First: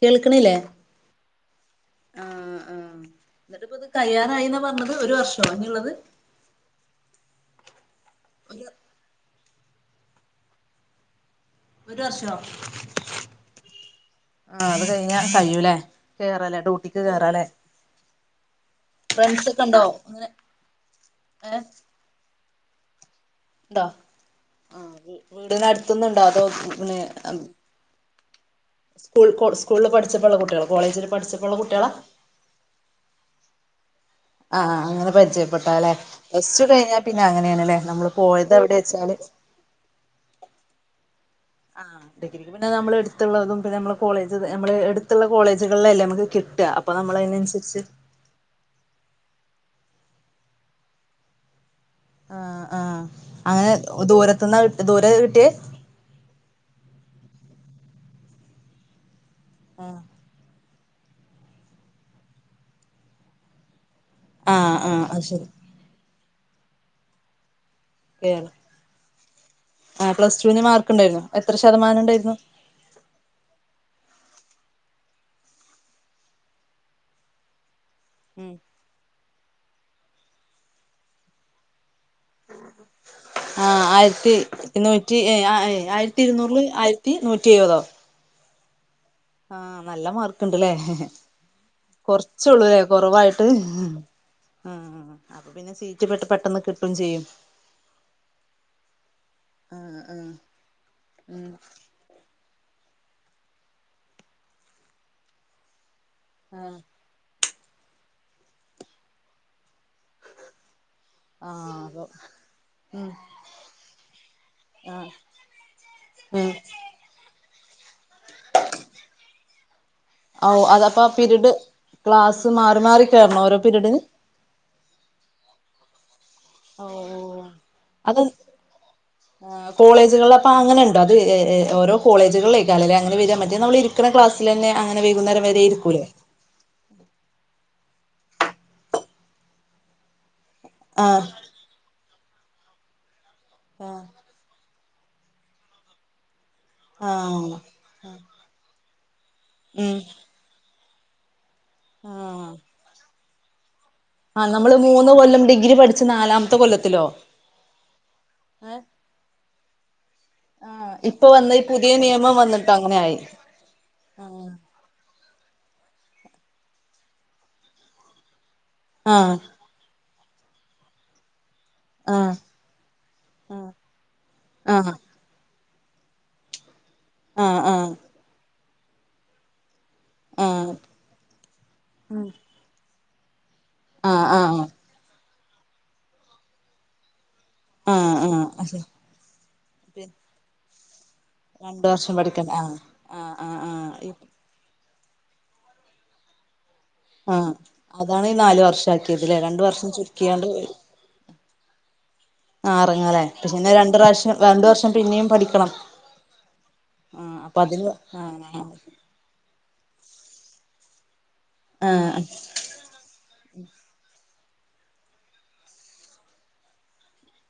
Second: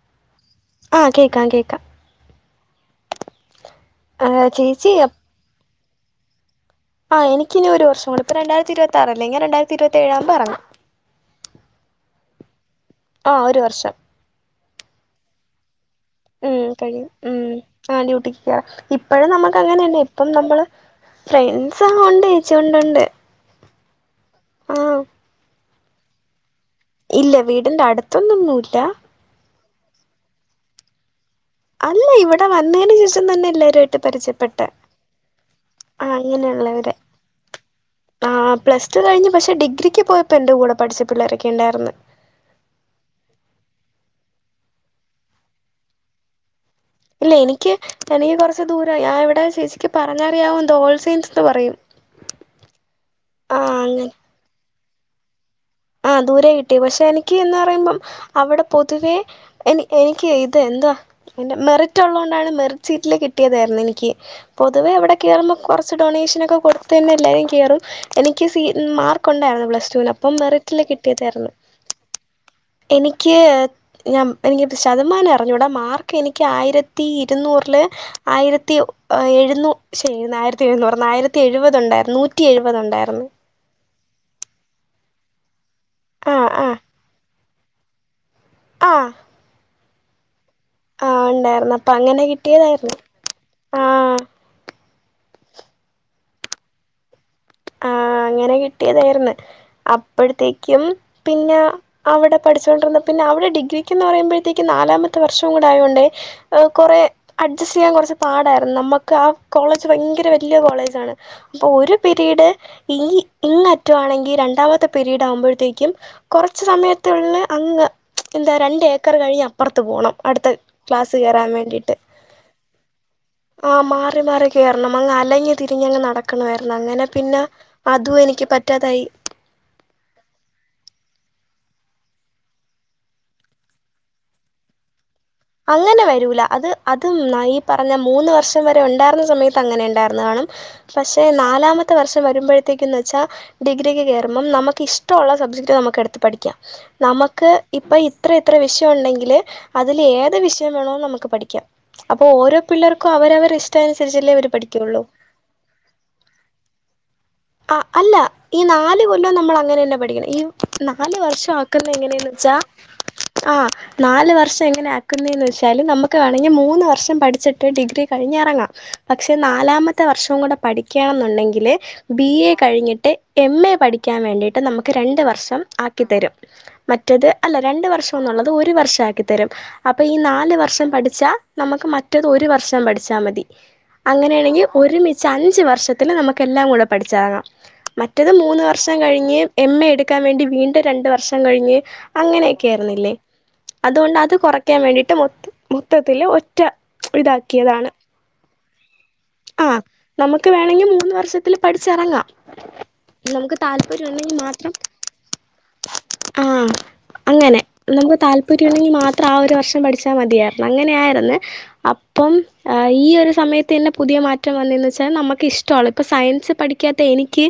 കേൾക്കണില്ലേ? ആ കേൾക്കാം കേൾക്കാം ആ, ആ എന്നിട്ട് ഇപ്പ ഇത് ആ, തയ്യാറായിന്ന് ചേച്ചി പറഞ്ഞത് ഒരു അപ്- വർഷം ങ്ങ് യുള്ളത് ആ എനിക്കിനനി ഒരു വർഷം കൂടെ ഇപ്പ ഒരു രണ്ടായിരത്തിരുത്തി ആറ് അല്ലെ ഇനി രാണ്ടായിരത്തി ഇരുപത്തി ഏഴാവുമ്പം ഇറങ്ങും ഒരു വർഷം ആ ഒരു വർഷം ആ, അത് കഴിഞ്ഞാൻ കഴിയൂലേ ഉം കേറാലേ ഡ്യൂട്ടിക്ക് കഴിയും ഉ കേറാലേ ആ ഡ്യൂട്ടിക്ക് കറ ഫ്രണ്ട്സ് നമ്മുക്ക് ഒക്കെ ഉണ്ടോ അങ്ങനെയന്ന അങ്ങനെ ഇപ്പം നമ്മള് ഏഹ് ഫ്രണ്ട്സ് ആ ഉണ്ട് ചേച്ചി, ഒണ്ട് ഒണ്ട് ഉണ്ടോ ആ വീടിനടുത്തുന്നുണ്ടോ അതോ പിന്നെ ഇല്ല വീടിന്റെ അടുത്തൊന്നും ഇല്ല. സ്കൂൾ കോ സ്കൂളിൽ പഠിച്ചപ്പോഴുള്ള കുട്ടികളോ കോളേജിൽ പഠിച്ച അല്ല ഇവിടെ വന്നതിന് ശേഷം തന്നെ എല്ലാവരുമായിയിട്ട് പരിചയപ്പെ ആഹ് ആഹ് അങ്ങനെ പരിചയപ്പെട്ടല്ലെ പ്ലസ്ടു അങ്ങനെയുള്ളവരെ കഴിഞ്ഞാ പിന്നെ അങ്ങനെയാണ്ല്ലേ നമ്മള് ആ പോയത് എവിടെ പ്ലസ് ടു വെച്ചാല് കഴിഞ്ഞ് പക്ഷേ ഡിഗ്രിക്ക് പോയപ്പോ എന്റെ കൂടെ പഠിച്ച പിള്ളേരൊക്കെ ഉണ്ടായിരുന്നു ആഹ് ഡിഗ്രിക്ക് പിന്നെ നമ്മൾ എടുത്തുള്ളതും പിന്നെ നമ്മളെ കോളേജ് നമ്മള് എടുത്തുള്ള കോളേജുകളിലല്ലേ നമുക്ക് കിട്ട. ഇല്ല എനിക്ക് എനിക്ക് കുറച്ച് ദൂരം ഞാ ഇവിടെ ചേച്ചിക്ക് പറഞ്ഞറിയാവും, ഓർസെയിൻസ് എന്ന് പറയും ആഹ് ആഹ് അത് ദൂരത്തുന്ന ദൂര കിട്ടിയ ആ ദൂരെ കിട്ടിയെ പക്ഷെ എനിക്ക് എന്ന് പറയുമ്പം അവിടെ പൊതുവേ എനി ആഹ് എനിക്ക് അതെ എന്താ, മെറിറ്റ് ഉള്ളത് കൊണ്ടാണ് മെറിറ്റ് ലിസ്റ്റിൽ കിട്ടിയതായിരുന്നു എനിക്ക് ആഹ് പൊതുവെ ആഹ് ഇവിടെ അത് ശരി കേറുമ്പോ കുറച്ച് ഡൊണേഷൻ ഒക്കെ കൊടുത്തു തന്നെ എല്ലാരും കേറും എനിക്ക് സീ ഉം മാർക്കൊണ്ടായിരുന്നു പ്ലസ് ആ ടുവിന് അപ്പം പ്ലസ്സ്ടുവിന് മെറിറ്റില് മാർക്ക്ണ്ടായിരുന്നു കിട്ടിയതായിരുന്നു എത്ര ശതമാനം ഉണ്ടായിരുന്നു എനിക്ക് ഞാൻ എനിക്ക് ശതമാനം അറിഞ്ഞൂടാ മാർക്ക് എനിക്ക് ആയിരത്തി ഇരുന്നൂറില്. ഉം ആയിരത്തി എഴുന്നൂ ഷെ ആയിരത്തി എഴുന്നൂറെന്ന് ആയിരത്തി എഴുപത് ഉണ്ടായിരുന്നു. നൂറ്റി എഴുപതുണ്ടായിരുന്നു ആഹ് ആയിരത്തി ഇരുന്നൂറ്റി, ഏ ആയിരത്തി ആ ഇരുന്നൂറില് ആ ആയിരത്തി നൂറ്റി എഴുപതോ ആഹ് ആഹ് നല്ല മാർക്ക് ഉണ്ടല്ലേ, ഉണ്ടായിരുന്നു അപ്പം അങ്ങനെ കൊറച്ചള്ളൂല്ലേ കിട്ടിയതായിരുന്നു കുറവായിട്ട് ആ ആഹ് അപ്പൊ പിന്നെ സീറ്റ് പെട്ട് പെട്ടെന്ന് കിട്ടും ചെയ്യും ആ, അങ്ങനെ കിട്ടിയതായിർന്ന് ആഹ് ആഹ് അപ്പഴത്തേക്കും ഉം പിന്നെ അവിടെ പഠിച്ചുകൊണ്ടിരന്നപ്പോ പിന്നെ അവിടെ ഡിഗ്രിക്ക്ന്ന് പറയുമ്പോഴത്തേക്കും നാലാമത്തെ വർഷം കൂടെ ആയോണ്ടേ അത് ആഹ് കുറേ അഡ്ജസ്റ്റ് ചെയ്യാൻ കുറച്ച് പാടായിരുന്നു നമുക്ക് ആ കോളേജ് ഭയങ്കര വലിയ കോളേജാണ് അപ്പൊ ഒരു പേ പിരീഡ് ഇ ഉം ഇങ്ങേ അറ്റവാണെങ്കിൽ രണ്ടാമത്തെ ആഹ് പീരീഡ് ആവുമ്പോഴത്തേക്കും ഉം കുറച്ച് സമയത്തുള്ളിൽ അങ്ങ് എന്താ രണ്ട് ഏക്കർ കഴിഞ്ഞ് അപ്പുറത്ത് പോകണം അടു ഔ തദ് അതപ്പ ആ ക്ലാസ്സ്‌ കേറാൻ പിരീഡ് വേണ്ടിട്ട് ക്ലാസ് മാറി മാറി കേറണോ ഓരോ ആ പിരീഡിന് മാറി മാറി കയറണം, അങ്ങ് അലഞ്ഞ് തിരിഞ്ഞ്ങ്ങ് നടക്കണമായിരുന്നു അങ്ങനെ പിന്നെ ഓഹ് അതും എനിക്ക് പറ്റാതായി ആ കോളേജുകളിൽ അപ്പൊ അങ്ങനെ ഉണ്ടോ അത് എ എ ഓരോ കോളേജുകളിലേക്കാരം ല്ലേ അങ്ങനെ വരാ മറ്റേദ് നമ്മള് നിക്കണ ക്ലാസിലന്നെ അങ്ങെനെ വരുന്നത് അങ്ങനെ വരൂല അത് അതും നാനീ പറഞ്ഞ മൂന്ന് വർഷം വരെ ഉണ്ടായിരുന്ന സമയത്ത് അങ്ങനെ ഉണ്ടായിരുന്നു വേണം പക്ഷെ ആഹ് നാലാമത്തെ വർഷം വരുമ്പോഴത്തേക്കന്ന് എന്ന്‌ വെച്ചാൽ ഡിഗ്രിക്ക് ആഹ് അം നമുക്ക് ഇഷ്ടമുള്ള സബ്ജക്ട് നമുക്ക് എടുത്ത് പഠിക്കാം. നമുക്ക് ആഹ് ഇപ്പ ഇത്ര ഇത്ര വിഷയം ഉണ്ടെങ്കിൽ ഉം അതിൽഏ- വിഷയം വേണോങ്കി നമുക്ക് പഠിക്കാം അപ്പോ ഓരോ പിള്ളേർക്കും അവരവരിഷ്ട അനുസരിച്ചല്ലെ- ആ നമ്മള് മൂന്ന് കൊല്ലം ഡിഗ്രി പഠിച്ചു നാലാമത്തെ കൊല്ലത്തിലോ ആ അല്ല ഈ ഏഹ് നാല് കൊല്ലം നമ്മൾ അങ്ങനെ തന്നെ പഠിക്കണം ഈ നാല് വർഷാക്കുന്നത് എങ്ങനെയെന്ന് വെച്ചാൽ പ്പൊ അങ്ങനെയായി ആഹ നാല് വർഷം എങ്ങനെ ആക്കുന്നതെന്ന് വച്ചാൽ നമുക്ക് വേണമെങ്കിൽ മൂന്ന് വർഷം പഠിച്ചിട്ട് ഡിഗ്രി കഴിഞ്റങ്ങാം പക്ഷെ ആഹ് നാലാമത്തെ വർഷം കൂടെ പഠിക്കണെന്നുണ്ടെങ്കില് ബി ആഹ് എ കഴിഞ്ഞിട്ട് എം ആഹ് എ പഠിക്കാൻ വേണ്ടിയിട്ട് നമുക്ക് ആഹ് രണ്ട് വർഷം ആക്കി തരും മറ്റത് അല്ല ആഹ് രണ്ട ആഹ് വർഷംന്നുള്ളത് ഒരു വർഷം ആക്കി തരും അപ്പ ഈ നാല് ആഹ് വർഷം പഠിച്ചാൽ നമുക്ക് മറ്റത് ഒരു വർഷം പഠിച്ചാൽ മതി ആഹ് ആഹ് അങ്ങനെയാണെങ്കിൽ ഒരുമിച്ച് അഞ്ച് വർഷത്തിൽ നമുക്ക് എല്ലാം കൂടെ പഠിച്ചറങ്ങാം മറ്റത് ആഹ് മൂന്ന് വർഷം അതെ കഴിഞ്ഞ് എം എ എടുക്കാൻ വേണ്ടി വീണ്ടും രണ്ട് വർഷം കഴിഞ് രണ്ട് വർഷം പഠിക്കണ്ട അങ്ങനെയൊക്കെ ആഹ് ആരുന്നില്ലേ ആഹ് ആഹ് ആഹ് അതുകൊണ്ട് അത് കുറെ- ക്കാൻ വേണ്ടിട്ട് മൊ മൊത്തത്തില് ഒറ്റ ആഹ് ഇതാക്കിയതാണ് അതാണ് ഈ നാല് വർഷ് ഷാക്കിയത് ല്ലേ രണ്ട് ആ വർഷം ചുരുക്കിയാണ്ട് നമുക്ക് ഒര് വേണമെങ്കിൽ മൂന്ന് വർഷത്തിൽ പഠിച്ചിറങ്ങാം ആഹ് എറങ്ങലേ നമുക്ക് പിന്നെ താല്പര്യം രണ്ട്റാശ്യം ഉണ്ടെങ്കിൽ രണ്ട് മാത്രം വർഷം പിന്നിം പഠിക്കണം ആഹ് ആഹ് അപ്പൊ അങ്ങനെ അതിന് നമുക്ക് ആഹ് താല്പര്യം ഉണ്ടെങ്കിൽ മാ ത്ര ആ ഒരു വർഷം പഠിച്ചാ മതിയാർന്ന് അങ്ങനെയായിര്ന്നെ ആഹ് അപ്പം ഏ ഈ ഒരു സമയത്തെന്നെ പുതിയ മാറ്റം വന്നെന്ന് വെച്ചാൽ നമക്ക് ഇഷ്ട്ടോള്ള ഇപ്പൊ സയൻസ് പഠിക്കാത്ത എനിക്ക്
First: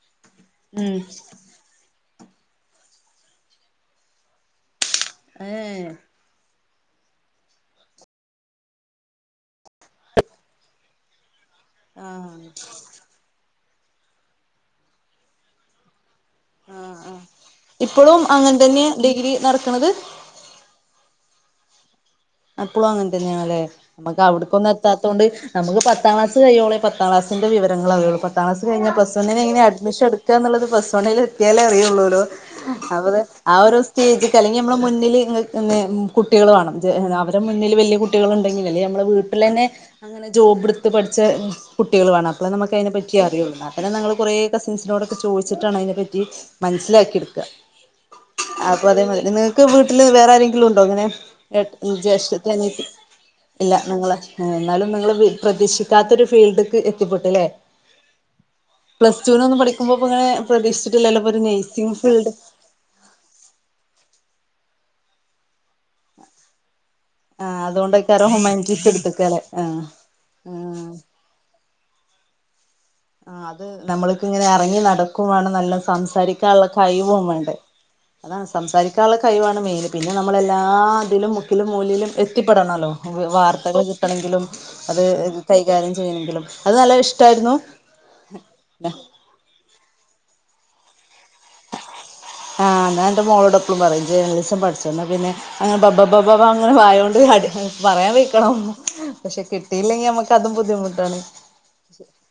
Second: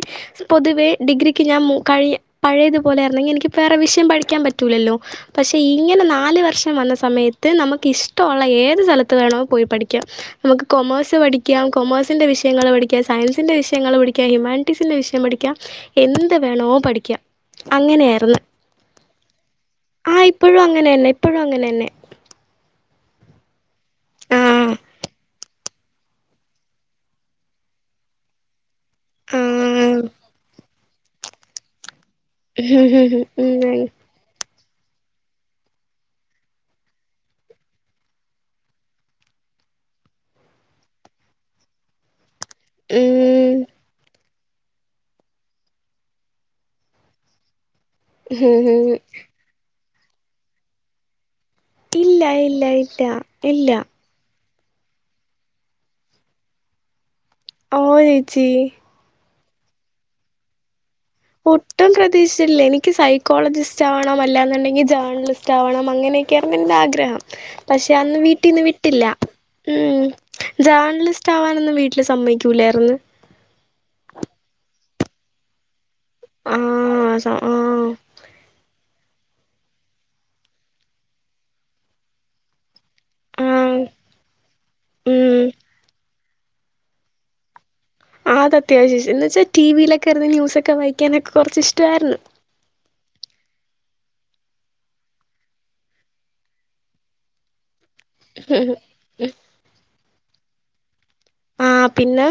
പൊതുവേ ഉം ഡിഗ്രി ക്ക് ഞാൻ മൂ കഴി പഴേതുപോലാര്ന്നെങ്കി എനിക്ക്പ്പ വേറെ വിഷയം പഠിക്കാൻ പറ്റൂലല്ലോ പക്ഷെ ഏഹ് ഇങ്ങനെ നാല് വർഷ് ഷം വന്ന സമയത്ത് നമക്ക് ഇഷ്ട്ടൊള്ള ഏത് സ്ഥലത്ത് വേണേം പോയി പഠിക്ക നമുക്ക് കൊമേഴ്സ് പഠി ക്ക്യാം കൊമേഴ്സിന്റെ ആഹ് വിഷയങ്ങള് പഠിക്ക്യാം സയൻസിന്റെ വിയങ്ങള് പഠിക്ക്യ ഹ്യൂമാനിറ്റീസിന്റെ വിഷയം പഠിക്ക്യാം എന്ത് വേണോ പഠിക്ക്യ ഇപ്പളും അങ്ങനെയായിര്ന്ന് അങ്ങനെ തന്നെ ഡിഗ്രി നടക്കണത് ആഹ് ഇ പ്പഴും അങ്ങനെന്നെ ഇപ്പോഴും അങ്ങനെന്നെ അപ്പളും അങ്ങനെ തന്നെയാണ്ല്ലേ നമക്ക് അവ്ട്ക്കൊന്നു ആഹ് എത്താത്തോണ്ട് നമക്ക് പത്താം ക്ലാസ് കഴിയോളെ പത്താം ക്ലാസിന്റെ വിവരങ്ങള്റിയൊള്ളൂ പ ത്താം ക്ലാസ് കഴിഞ്ഞാ പ്ലസ് വണ്ണിന് എങ്ങനെ ആഹ് അഡ്മിഷൻ എട്ക്കാന്ന്ള്ളത് പ്ലസ് വണ്ണില് എത്തിയാലേ അറിയള്ളോലോ അപ്പത് ഉം ആ ഒരു സ്റ്റേജ്‌ക്ക് അല്ലെങ്കി നമ്മളെ മുന്നിൽ നിക്ക്ന്നെ കുട്ട്യേള് വാണം [unintelligible] അവരെ മുന്നില് വല്യ കുട്ട്യേള്ണ്ടെങ്കി അല്ലേ നമ്മളെ വീട്ടിലെന്നെ അങ്ങനെ ജോബ്ട്ത്ത് പഠിച്ചേ കുട്ടികൾ വാണം അപ്പളെ നമക്കയിനെ പറ്റി അറിയോള്ളൂ ഉം ഇന്നാത്തെന്നെ ഞങ്ങൾ കൊറേ കസിൻസിനോടൊക്കെ ചോയ്ച്ചിട്ടാണ് അയിനെപ്പറ്റി മനസ്സിലാക്കിട്ക്ക അ അപ്പൊ അതേമാതിരി നിങ്ങക്ക് വീട്ടില് വേറെ ആരെങ്കിലുണ്ടോ ഇങ്ങനെ ഏട്ട ഈ ഇല്ല ജേഷട്ടത്തി ഇല്ല അനിയത്തി ഇല്ല ഇല്ല നിങ്ങള് ഇന്നാലും നിങ്ങള് പ്രതീക്ഷിക്കാത്തൊരു ഫീൽഡ്ക്ക് എത്തിപ്പെട്ടുല്ലേ ഓഹ് ഏച്ചി പ്ലസ്ടുനൊന്നും പഠിക്കുമ്പോ ഇപ്പങ്ങനെ പ്രതീക്ഷിച്ച്ട്ടില്ലല്ലോ ഒട്ടും പ്രതീക്ഷിച്ച്ല്ല എനിക്ക് സൈ ക്കോളജിസ്റ്റാവണം അല്ലാന്ന്ണ്ടെങ്കി ജേർണലിസ്റ്റാവണം അങ്ങനെയൊക്കെയിരുന്നു ഇൻ്റെ ആഗ്രഹം ആ പക്ഷെ അതൊന്നും അതുകൊണ്ടൊക്കാരോ വീട്ടിന്ന് ഹ്യുമാനിറ്റീസ് വിട്ടില്ല എടുത്തക്കല്ലേ ആ മ്മ് ആ ജേർണലിസ്റ്റ് ആവാനൊന്നും വീട്ടില് സമ്മയിക്കൂലായിർന്ന് ആഹ് അത് നമ്മള്ക്ക്ങ്ങനെ എറങ്ങി നടക്കുവാണം നല്ല സംസാരിക്കാള്ള കഴിവും ആഹ് വേണ്ടേ ആഹ് അ സംസാരിക്കാനുള്ള സംസാരിക്കാള്ള കഴിവാണ് മെയിന് പിന്നെ നമ്മളെല്ലാ ഇതിലും മുക്കിലും മൂലിലും എത്തിപ്പെടണല്ലോ ആഹ് വാർത്തകൾ കിട്ടണെങ്കിലും അത് ഉം കൈകാര്യം ചെയ്യണെങ്കിലും അത് നല്ല ഇഷ്ട്ടായിരുന്നു അത് അത്യാവശ്യഷ് എന്ന് വെച്ചാ ടിവിലൊക്കെ ഇര്ന്ന് ന്യൂസൊക്കെ വായിക്കാനൊക്കെറച്ച് ഇഷ്ട്ടാര്ന്നു ആഹ് ഞാൻ ഇന്റെ മോളോട് എപ്പളും പറയും ജേർണലിസം പഠിച്ചോ ഇന്നാ പിന്നെ അങ്ങനെ ബബബബാ അങ്ങനെ വായോണ്ട് അട് പറയാൻ വെയ് ക്കണം പക്ഷെ കിട്ടിയില്ലെങ്കി നമ്മക്ക് അതും ബുദ്ധിമുട്ടാണ്. ആഹ് പിന്നെ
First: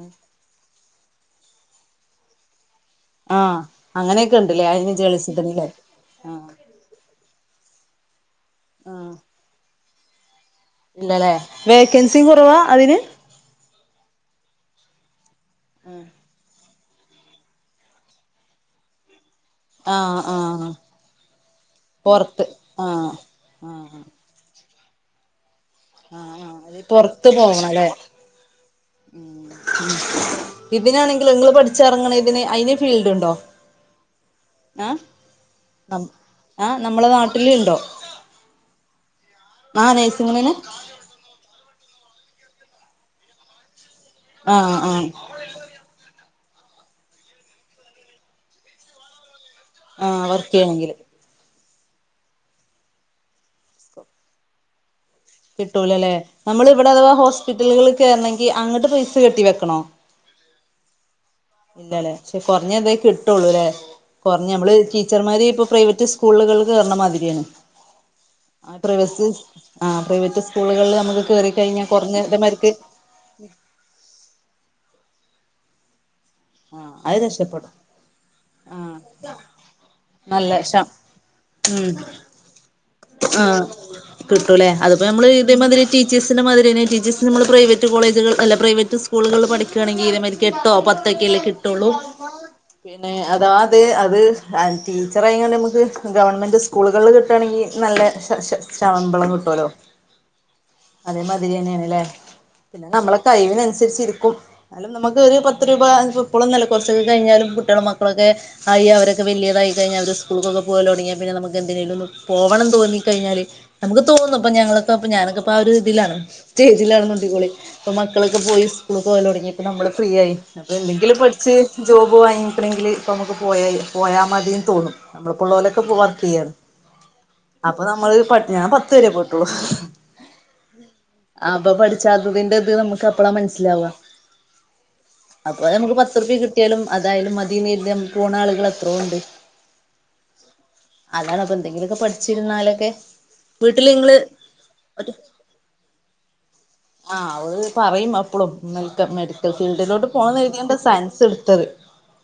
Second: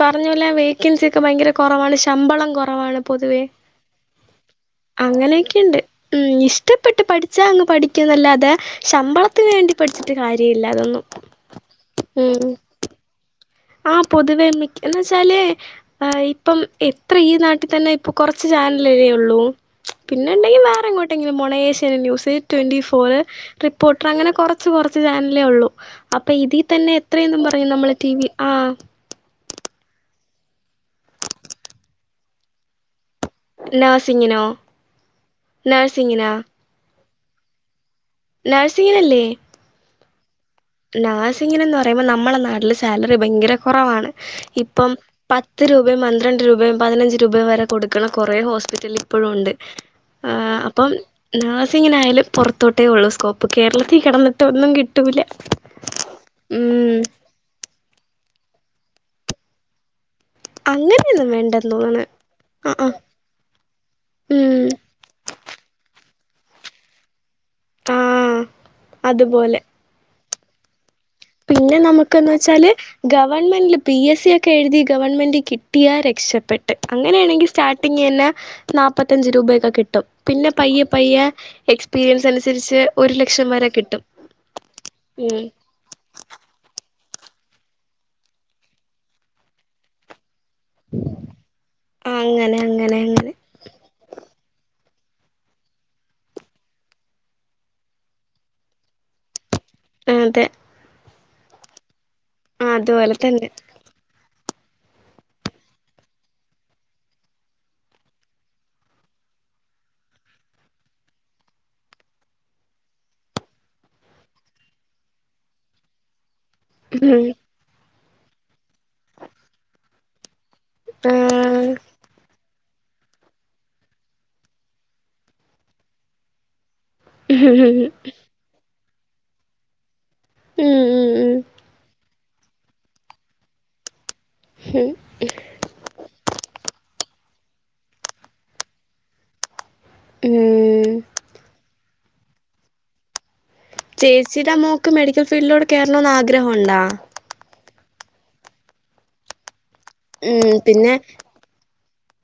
പറഞ്ഞ പോലെ വേക്കൻസിക്കെ ഭയങ്കര കൊറവാണ് ശമ്പളം കൊറവാണ്. പൊതുവേ ആഹ് അങ്ങനെയൊക്കെ ഉണ്ടല്ലേ അതിന് ജേർണലിസത്തിന്ല്ലേ അങ്ങനെക്കെണ്ട് ഉം ആഹ് ഇഷ്ടപ്പെട്ട് പഠിച്ചാ അങ്ങ് പഠിക്കാന്നല്ലാതെ ആഹ് ശമ്പളത്തിന് വേണ്ടി പഠിച്ചിട്ട് കാര്യ ഇല്ല അതൊന്നും ഇല്ലല്ലേ വേക്കൻസി ഉം ഉം കുറവാ അതിന് ആഹ് പൊതുവെ മിക്ക് എന്ന് വെച്ചാല് ആഹ് ഇപ്പം എത്ര ഈ നാട്ടിത്തെന്നെ ഇപ്പൊ കൊറച്ച് ചാനലല്ലേ ഒള്ളൂ ആഹ് പിന്നെ ഇണ്ടെങ്കി ആഹ് വേറെങ്ങോട്ടെങ്കിലും പോണം ഏശ്യനെറ്റ് ന്യൂസ് പൊറത്ത് ട്വന്റി ഫോർ ആഹ് ആഹ് റിപ്പോർട്ടർ അങ്ങനെ കൊറ ച്ച് കൊറച്ച് ചാനലേ ഒള്ളു അപ്പൊ ആഹ് ആഹ് ഇതീ അത് തന്നെ എത്രേയെന്നും പറഞ്ഞ് നമ്മള് ടിവി ആഹ് ഉം ഇതിനാണെങ്കിലോ ഇങ്ങള് പഠിച്ചറ്ങ്ങ്ണേതിന് അയിന് ഫീൽഡ്ണ്ടോ നെഴ്സിങ്ങനോ നെഴ്സിങ്ങനാ ആഹ് നമ്മളെ നാട്ട്ല്ണ്ടോ നെഴ്സിങ്ങിനല്ലേ ആഹ് നഴ്സിങ്ങിനെന്നേ നെഴ്സിങ്ങിനെന്ന് പറയുമ്പോ നമ്മളെ നാട്ടില് സാലറി ഭയങ്കര കൊറവാണ് ആഹ് ഇപ്പം ആഹ് പ പത്ത് രൂപയും മന്ത്രണ്ട് രൂപയും പതിനഞ്ച് രൂപയും വരെ കൊടുക്കണം കൊറേ ഹോസ്പിറ്റലിൽ. ഇപ്പളും ഇണ്ട് വർക്ക് ആഹ് അപ്പം ചെയ്യണെങ്കില് നേഴ്സിങ്ങന് ആയാലും പൊറത്തോട്ടേ ഒള്ളൂ സ്കോപ്പ് കേരളത്തി കിടന്നിട്ടൊന്നും കിട്ടൂല്ല കിട്ടൂലലെ. നമ്മള് ഇവടെ അഥവാ ഹോസ്പിറ്റലുകളിള് കേറണങ്കി അങ്ങട്ട് പൈസ കെട്ടി വെക്കണോ അങ്ങനെയൊന്നും വേണ്ടത് ഇല്ലല്ലേ [unintelligible] കൊറഞ്ഞ ന്തെ കിട്ടൊള്ളൂലേ. കൊറ്ഞ്ഞ ഉം നമ്മള് ടീച്ചർമാര് ഇപ്പൊ പ്രൈവറ്റ് സ്കൂ- സ്കൂളുകളിൽ കേറ്ണ മാതിരിയാണ്. ആ ആഹ് പ്രവൈസി അതുപോലെ ആഹ് പ്രൈവറ്റ് സ്കൂളുകളിൽ നമക്ക് പിന്നെ നമുക്ക്ന്ന് വെച്ചാല് ഗവൺമെന്റ് പി എസ് സി ഒക്കെ എഴുതി ഗവൺമെന്റ് കിട്ടിയാ രക്ഷ പെട്ട് ആ അത് അങ്ങനെയണെങ്കിൽ രക്ഷപ്പെടും സ്റ്റാർട്ടിങ് ന്നെ ആ നാപ്പത്തഞ്ച് രൂപയൊക്കെ കിട്ടും. പിന്നെ നല്ല ശ പയ്യെ പയ്യെ ഉം എക്സ്പീരിയൻസ് അനുസരിച്ച് ഒരു ആ ലക്ഷം വരെ കിട്ടും കിട്ടൂലേ അതിപ്പോ നമ്മള് ഉം ഇതേ മതിരി ടീച്ചേഴ്സിന്റെ മാതിരി തന്നെ. ടീച്ചേഴ്സ് നമ്മള് പ്രൈവറ്റ് കോളേജുകൾഅല്ല പ്രൈവറ്റ്സ്കൂളുകളിൽ പഠിക്കാണെങ്കിൽ ഇതേ മാതിരിക്ക്‌ എട്ടോ ത്തൊക്കല്ലേ കിട്ടൊള്ളൂ അങ്ങനെ അങ്ങനെ പിന്നെ അങ്ങനെ അതവാ അത് അത് ടീച്ചറായ്ങ്ങണ്ട് നമക്ക് ഗവൺമെൻറ് സ്കൂളുകള്ൽ കിട്ടാണെങ്കിൽ നല്ല ശ ശ ശവമ്പളം കിട്ടോലോ അതെ അതേമാതിരി തന്നേണ്ല്ലേ. പിന്നെ അതുപോലെ നമ്മളെ തന്നെ കഴവിനൻസരിച്ച് ഇടുക്കും. എന്നാലും നമുക്ക് ഒരു പ ത്ത് രൂപ ഇപ്പളൊന്നു അല്ല. കൊറച്ചൊക്കെ കഴിഞ്ഞാലും കുട്ട്യാളും മക്കളൊക്കെ ആയി അവരൊക്കെ വല്യതായി കഴിഞ്ഞാ അവര് സ്കൂൾക്കൊക്കെ പോവല് തൊടങ്ങിയാ പിന്നെ നമക്ക് എന്തെങ്കിലും ഒന്ന് പോകണംന്ന് തോന്നിക്കഴിഞ്ഞാല് നമുക്ക് തോന്നും ഇപ്പൊ ഞങ്ങളൊക്കെ അപ്പ ഞാനൊക്കെപ്പാഒരു ഇതിലാണ് സ്റ്റേജിലാണ് ഉം മന്തിക്കോളി അപ്പ മക്കളൊക്കെ പോയി സ്കൂള്ക്കോവല് തൊടങ്ങി അപ്പോ നമ്മള് ഫ്രീ ആയി അപ്പൊ എന്തെങ്കിലും പഠിച്ച് ആഹ് ജോബ് വാങ്ങിക്ക്ണെങ്കിൽ ഇപ്പ നമുക്ക് പോയായി പോയാ മതിന്ന് തോന്നും. നമ്മളെപ്പള്ളോലൊക്കെ ഇപ്പൊ വർക്ക് ചെയ്യാണ് അപ്പൊ ഉം നമ്മള് പട് ഞാ പത്ത് വരെ പോയിട്ടൊള്ളു ഉം ഉം അപ്പൊ പഠിച്ചാത്തതിന്റെ ഇത് നമുക്ക് അപ്പളാ മനസ്സിലാവാ ഹും അപ്പൊ നമുക്ക് പത്ത്റ്പ്പി കിട്ടിയാലും അതായാലും മതിന്നേര്തി അങ്ങട്ട് പോണ ആളുകൾ എത്രോ ഇണ്ട്. ഉം അതാണ് അപ്പൊ എന്തെങ്കിലൊക്കെ പഠിച്ചിരുന്നാലൊക്കെ വീട്ടില് നിങ്ങള് ചേച്ചിടെ മോക്ക് ഒരു മെഡിക്കൽ ഫീൽഡിലോട്ട് കേറണോന്ന് ആഗ്രഹഉണ്ടോ ആഹ് ഓള് പറയും അപ്പളും. നിൻ ക്ക്‌ മെഡിക്കൽ ഫീൽഡിലോട്ട് പോണം ന്ന് കരുതീങ്ങാണ്ടാ സയൻസ് ഇടുത്തത്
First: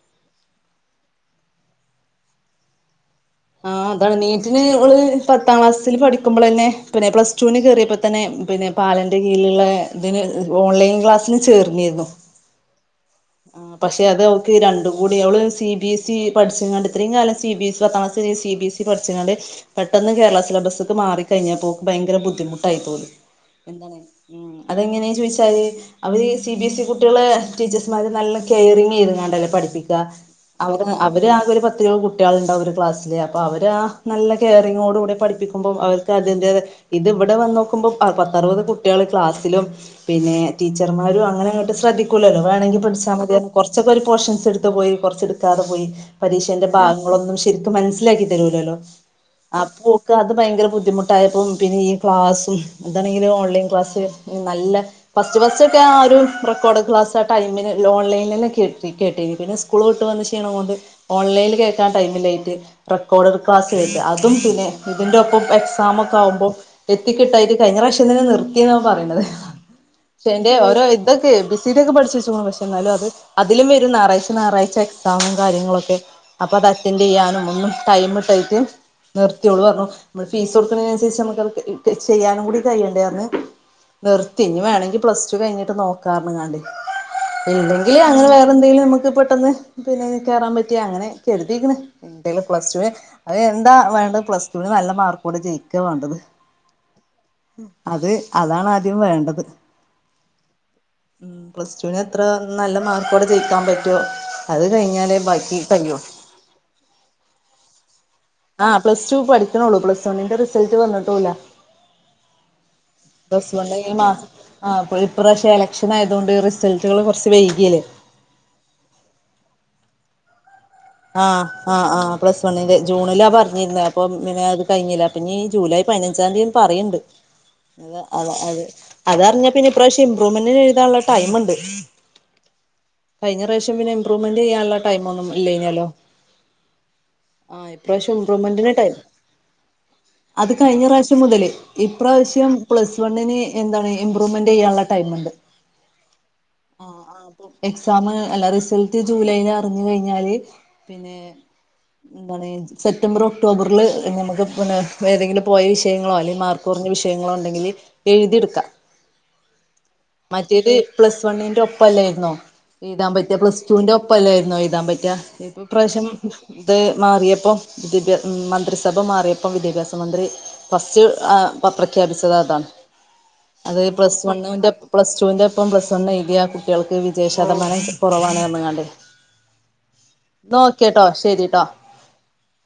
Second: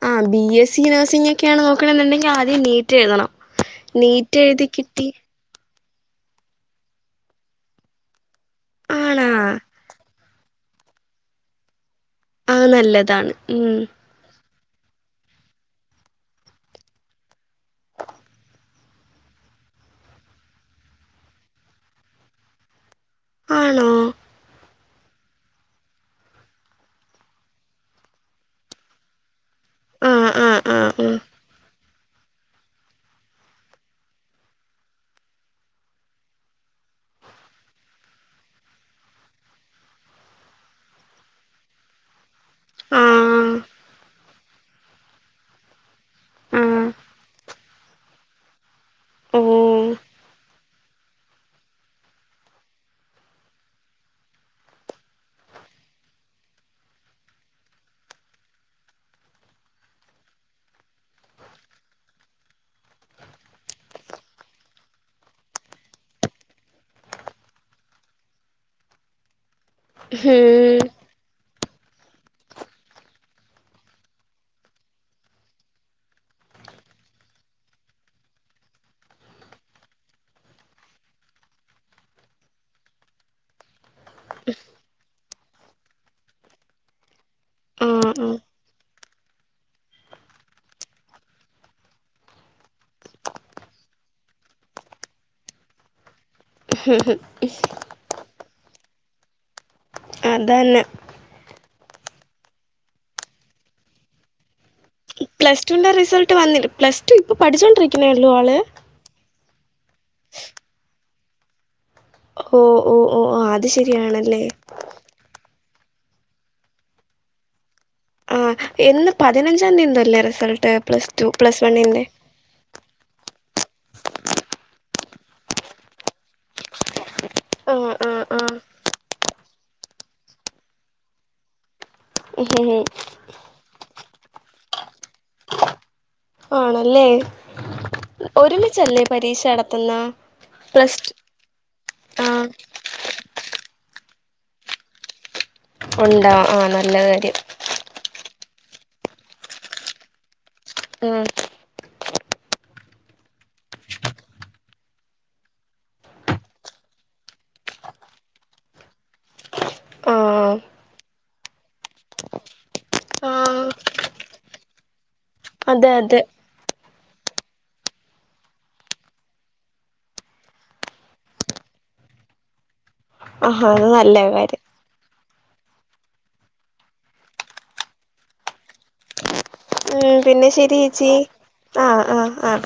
ആഹ് ബി എസ് സി നഴ്സിംഗ് ഒക്കെയാണ് നോക്ക്ണേന്ന്ണ്ടെങ്കിൽ ആദ്യം നീറ്റ് എഴുതണം. ആഹ് അതാണ്. നീറ്റ് നീറ്റിന് എഴുതി ഓള് കിട്ടി പത്താം ക്ലാസ്സിൽ പഠിക്കുമ്പളന്നെ പിന്നെ പ്ലസ് ടൂന് കേറിയപ്പോ തന്നെ പിന്നെ പാലന്റെ ആണാ കീഴില്ള്ള ഇതിന് ഓൺലൈൻ ക്ലാസ്സിന് ചേർന്നിരുന്നു ആ നല്ലതാണ് ആ ഉം പക്ഷെ അത് ക്ക് രണ്ടും കൂടി അവള് സി ബി എസ് ഇ പഠിച്ച് കാണ്ട് ഇത്രേം കാലം സി ബി എസ്സി പത്താം ക്ലാസ്സ്‌ വരെ സി ബി എസ്സി പഠിച്ച് കാണ്ട് പെട്ടെന്ന് കേരള സിലബസ്ക്ക് മാറിക്കഴിഞ്ഞപ്പോക്ക് ഭയങ്കെര ബുദ്ധിമുട്ടായി പോന്ന് ആണോ എന്താണ് അത് എങ്ങനെ ചോദിച്ചാല് അവര് സി ബിഎസ് ഇ കുട്ടികളെ ടീച്ചേ നല്ല കേയ്റിങ് ചെയ്ത് കാണ്ടല്ലേ പഠിപ്പിക്ക. ആ ആ അവ ആ ആ അവർ ആകെ ഒരു പത്ത കുട്ട്യേള് ഇണ്ടാവും ഒരു ക്ലാസില്. അപ്പ അവർ ആ നല്ല കെയറിങ്ങോട് കൂടി പഠിപ്പിക്കുമ്പോ അവർക്ക് അതിന്റെ ഇത് ഇവടെ വന്ന് നോക്കുമ്പോ പത്ത് അറുപത് കുട്ട്യേൾ ക്ലാസ്സിലും പിന്നെ ടീച്ചർമാരും അങ്ങനെ അങ്ങട്ട് ശ്രദ്ധിക്കൂലല്ലോ വേണങ്കിൽ ആ പഠിച്ചാ മതി കൊറ്ച്ചൊക്കെ ഒരു പോർഷൻസ് ഇടുത്ത് പോയി കൊറ്ച്ച് ഇടുക്കാതെ പോയി ആ പരീക്ഷന്റെ ഭാഗങ്ങളൊന്നും ശെരിക്ക് മനസ്സിലാക്കി തരൂലല്ലോ ഓ അപ്പോക്ക് അത് ഭയങ്കര ബുദ്ധിമുട്ട് ട്ടായപ്പോ പിന്നെ ഈ ക്ലാസും ഇതാണെങ്കിലോ ഓൺലൈൻ ക്ലാസ്സ് നല്ല ഫസ്റ്റ് ഫസ്റ്റ് ഒക്കെ ആ ഒരു റെക്കോർഡ് ക്ലാസ് ആ ടൈമിന് ഓൺലൈനില് കേട്ട കേട്ടിരിക്കണ് സ്കൂൾ വിട്ട് വന്ന് ക്ഷീണം കൊണ്ട് ഓൺലൈനിൽ കേൾക്കാൻ ടൈമില്ലായിട്ട് റെക്കോർഡഡ് ക്ലാസ് കേട്ട് അതും പിന്നെ ഇതിന്റെ ഒപ്പം എക്സാം ഒക്കെ ആകുമ്പോ എത്തിക്കിട്ടായിട്ട് കഴിഞ്ഞ പ്രാവശ്യം തന്നെ നിർത്തിന്നാ ഓൻ പറേണത് പക്ഷേന്റെ ഓരോ ഹും ഇതൊക്കെ എ ബി സി ഡി ഒക്കെ പഠിച്ചുവെച്ചേക്കണ് എന്നാലും അത് അതിലും വരും ഞായറാഴ്ച ഞായാറാഴ്ച എക്സാമും കാര്യങ്ങളും ഒക്കെ അപ്പൊ അത് അറ്റൻഡ് ചെയ്യാനും ഒന്നും ടൈം കിട്ടായിട്ട് നിർത്തിയോളൂ പറഞ്ഞു നമ്മള് ഫീസ് കൊടുക്കുന്നതിനനുസരിച്ച് നമുക്ക് ചെയ്യാനും കൂടി കഴിയണ്ടേന്ന് നിർത്തി ഇനി വേണെങ്കി പ്ലസ് ടു കഴിഞ്ഞിട്ട് നോക്കാ പറഞ്ഞ്കാണ്ട് ആ ഇല്ലെങ്കില് അങ്ങനെ ആ വേറെ എന്തെിലും നമുക്ക് പെട്ടെന്ന് പിന്നെ കയറാൻ പറ്റിയ അങ്ങനെ കരുതിക്ക്ണ് ഇണ്ടേൽ പ്ലസ് ടു അതിന് എന്താ വേണ്ടത് പ്ലസ് ടുവിന് നല്ല മാർക്കോടെ ജയിക്കുക വേണ്ടത് [unintelligible] അത് അതാണ് ആദ്യം വേണ്ടത് അതന്നെ ഉം പ്ലസ് ടൂവിന് എത്ര നല്ല മാർക്കോടെ ജയിക്കാൻ പറ്റുവോ അത് കഴിഞ്ഞാലേ ബാക്കി കയൂ ട്ട് വന്നി പ്ലസ് ടു ഇപ്പം പഠിച്ചോണ്ടിരിക്ക്ണേ ഒള്ളു ആള് ആഹ് പ്ലസ് ടു പഠിക്കണുള്ളൂ പ്ലസ് വണ്ണിന്റെ റിസൾട്ട് വന്നിട്ടൂല്ല ഓ ഓ ഓ ഓ പ്ലസ് അത് വൺ ഈ മാസം ശരിയാണല്ലേ ആഹ് അപ്പോൾ ഇപ്രാവശ്യം എലക്ഷന് ആയതുകൊണ്ട് റിസൾട്ടുകൾ കുറച്ച് വൈകില്ലേ ആ എന്ന് പതിനഞ്ചാം തീയതി എന്തോ അല്ലേ റിസൾട്ട് പ്ലസ് ടു ആഹ് പ്ലസ് ആഹ് വണ്ണിന്റെ ആഹ് പ്ലസ് വണ്ണിൻ്റെ ജൂണിലാണ് പറഞ്ഞിരുന്നത് അപ്പം പിന്നെ അത് കഴിഞ്ഞില്ല പിന്നെ ഈ ജൂലൈ പതിനഞ്ചാം തീയതിയും പറേണ്ട് [unintelligible] ആ അതെ ആ അതെ അത അതറിഞ്ഞാ പിന്നെ ഇപ്രാവശ്യം ഇംപ്രൂവ്മെന്റിന് എഴുതാനുള്ള ടൈംമുണ്ട് [unintelligible] കഴിഞ്ഞ പ്രാവശ്യം പിന്നെ ഇംപ്രൂവ്മെന്റ് ചെയ്യാനുള്ള ടൈം ഒന്നും ഇല്ലായിനല്ലോ ആണല്ലേ ഇമ്പ്രൂവ്മെന്റിന് ടൈം ഒരുമിച്ചല്ലേ പരീക്ഷ നടത്തുന്ന അത് കഴിഞ്ഞ പ്ലസ് ടു പ്രാവശ്യം മുതൽ ആഹ് ഇപ്രാവശ്യം പ്ലസ് വണ്ണിന് എന്താണ് ഇംപ്രൂവ്മെന്റ് ചെയ്യാനുള്ള ടൈമുണ്ട് ഉണ്ടോ ആഹ് നല്ല കാര്യം എക്സാമ് അല്ല റിസൾട്ട് ജൂലൈൽ അറിഞ്ഞു കഴിഞ്ഞാല് പിന്നെ ഉം എന്താണ് സെപ്റ്റംബർ ഒക്ടോബറിൽ ഞമുക്ക് പിന്നെ ഏതെങ്കിലും പോയ വിഷയങ്ങളോ അല്ലെങ്കിൽ മാർക്ക് കുറഞ്ഞ വിഷയങ്ങളോ ഒണ്ടെങ്കില് എഴുതിയെടുക്കാം ആഹ് മറ്റേത് പ്ലസ് വണ്ണിന്റെ ഒപ്പല്ലായിരുന്നോ എഴുതാൻ പറ്റാ പ്ലസ് ആഹ് ടുവിന്റെ ഒപ്പവല്ലായിരുന്നോ എഴുതാൻ പറ്റാ ഇപ്പൊ അതെ ഇപ്രാവശ്യം അതെ ഇത് മാറിയപ്പം വിദ്യാഭ്യ മന്ത്രിസഭ മാറിയപ്പം വിദ്യാഭ്യാസ മന്ത്രി ഫസ്റ്റ് ആഹ് പ്രഖ്യാപിച്ചത് അതാണ് ആഹാ അത് നല്ല പ്ലസ് കാര്യം വണ്ണിൻ്റെ പ്ലസ് ടുവിൻ്റെ ഒപ്പം പ്ലസ് വൺ എഴുതിയ കുട്ടിയാൾക്ക് വിജയശതമാനം കുറവാണെന്ന് പറഞ്ഞ്ങ്ങാണ്ട് ഉം പിന്നെ ന്നാ ശെരി ഓക്കേട്ടോ ചേച്ചി ശരിട്ടോ ആഹ് ആഹ് ആഹ്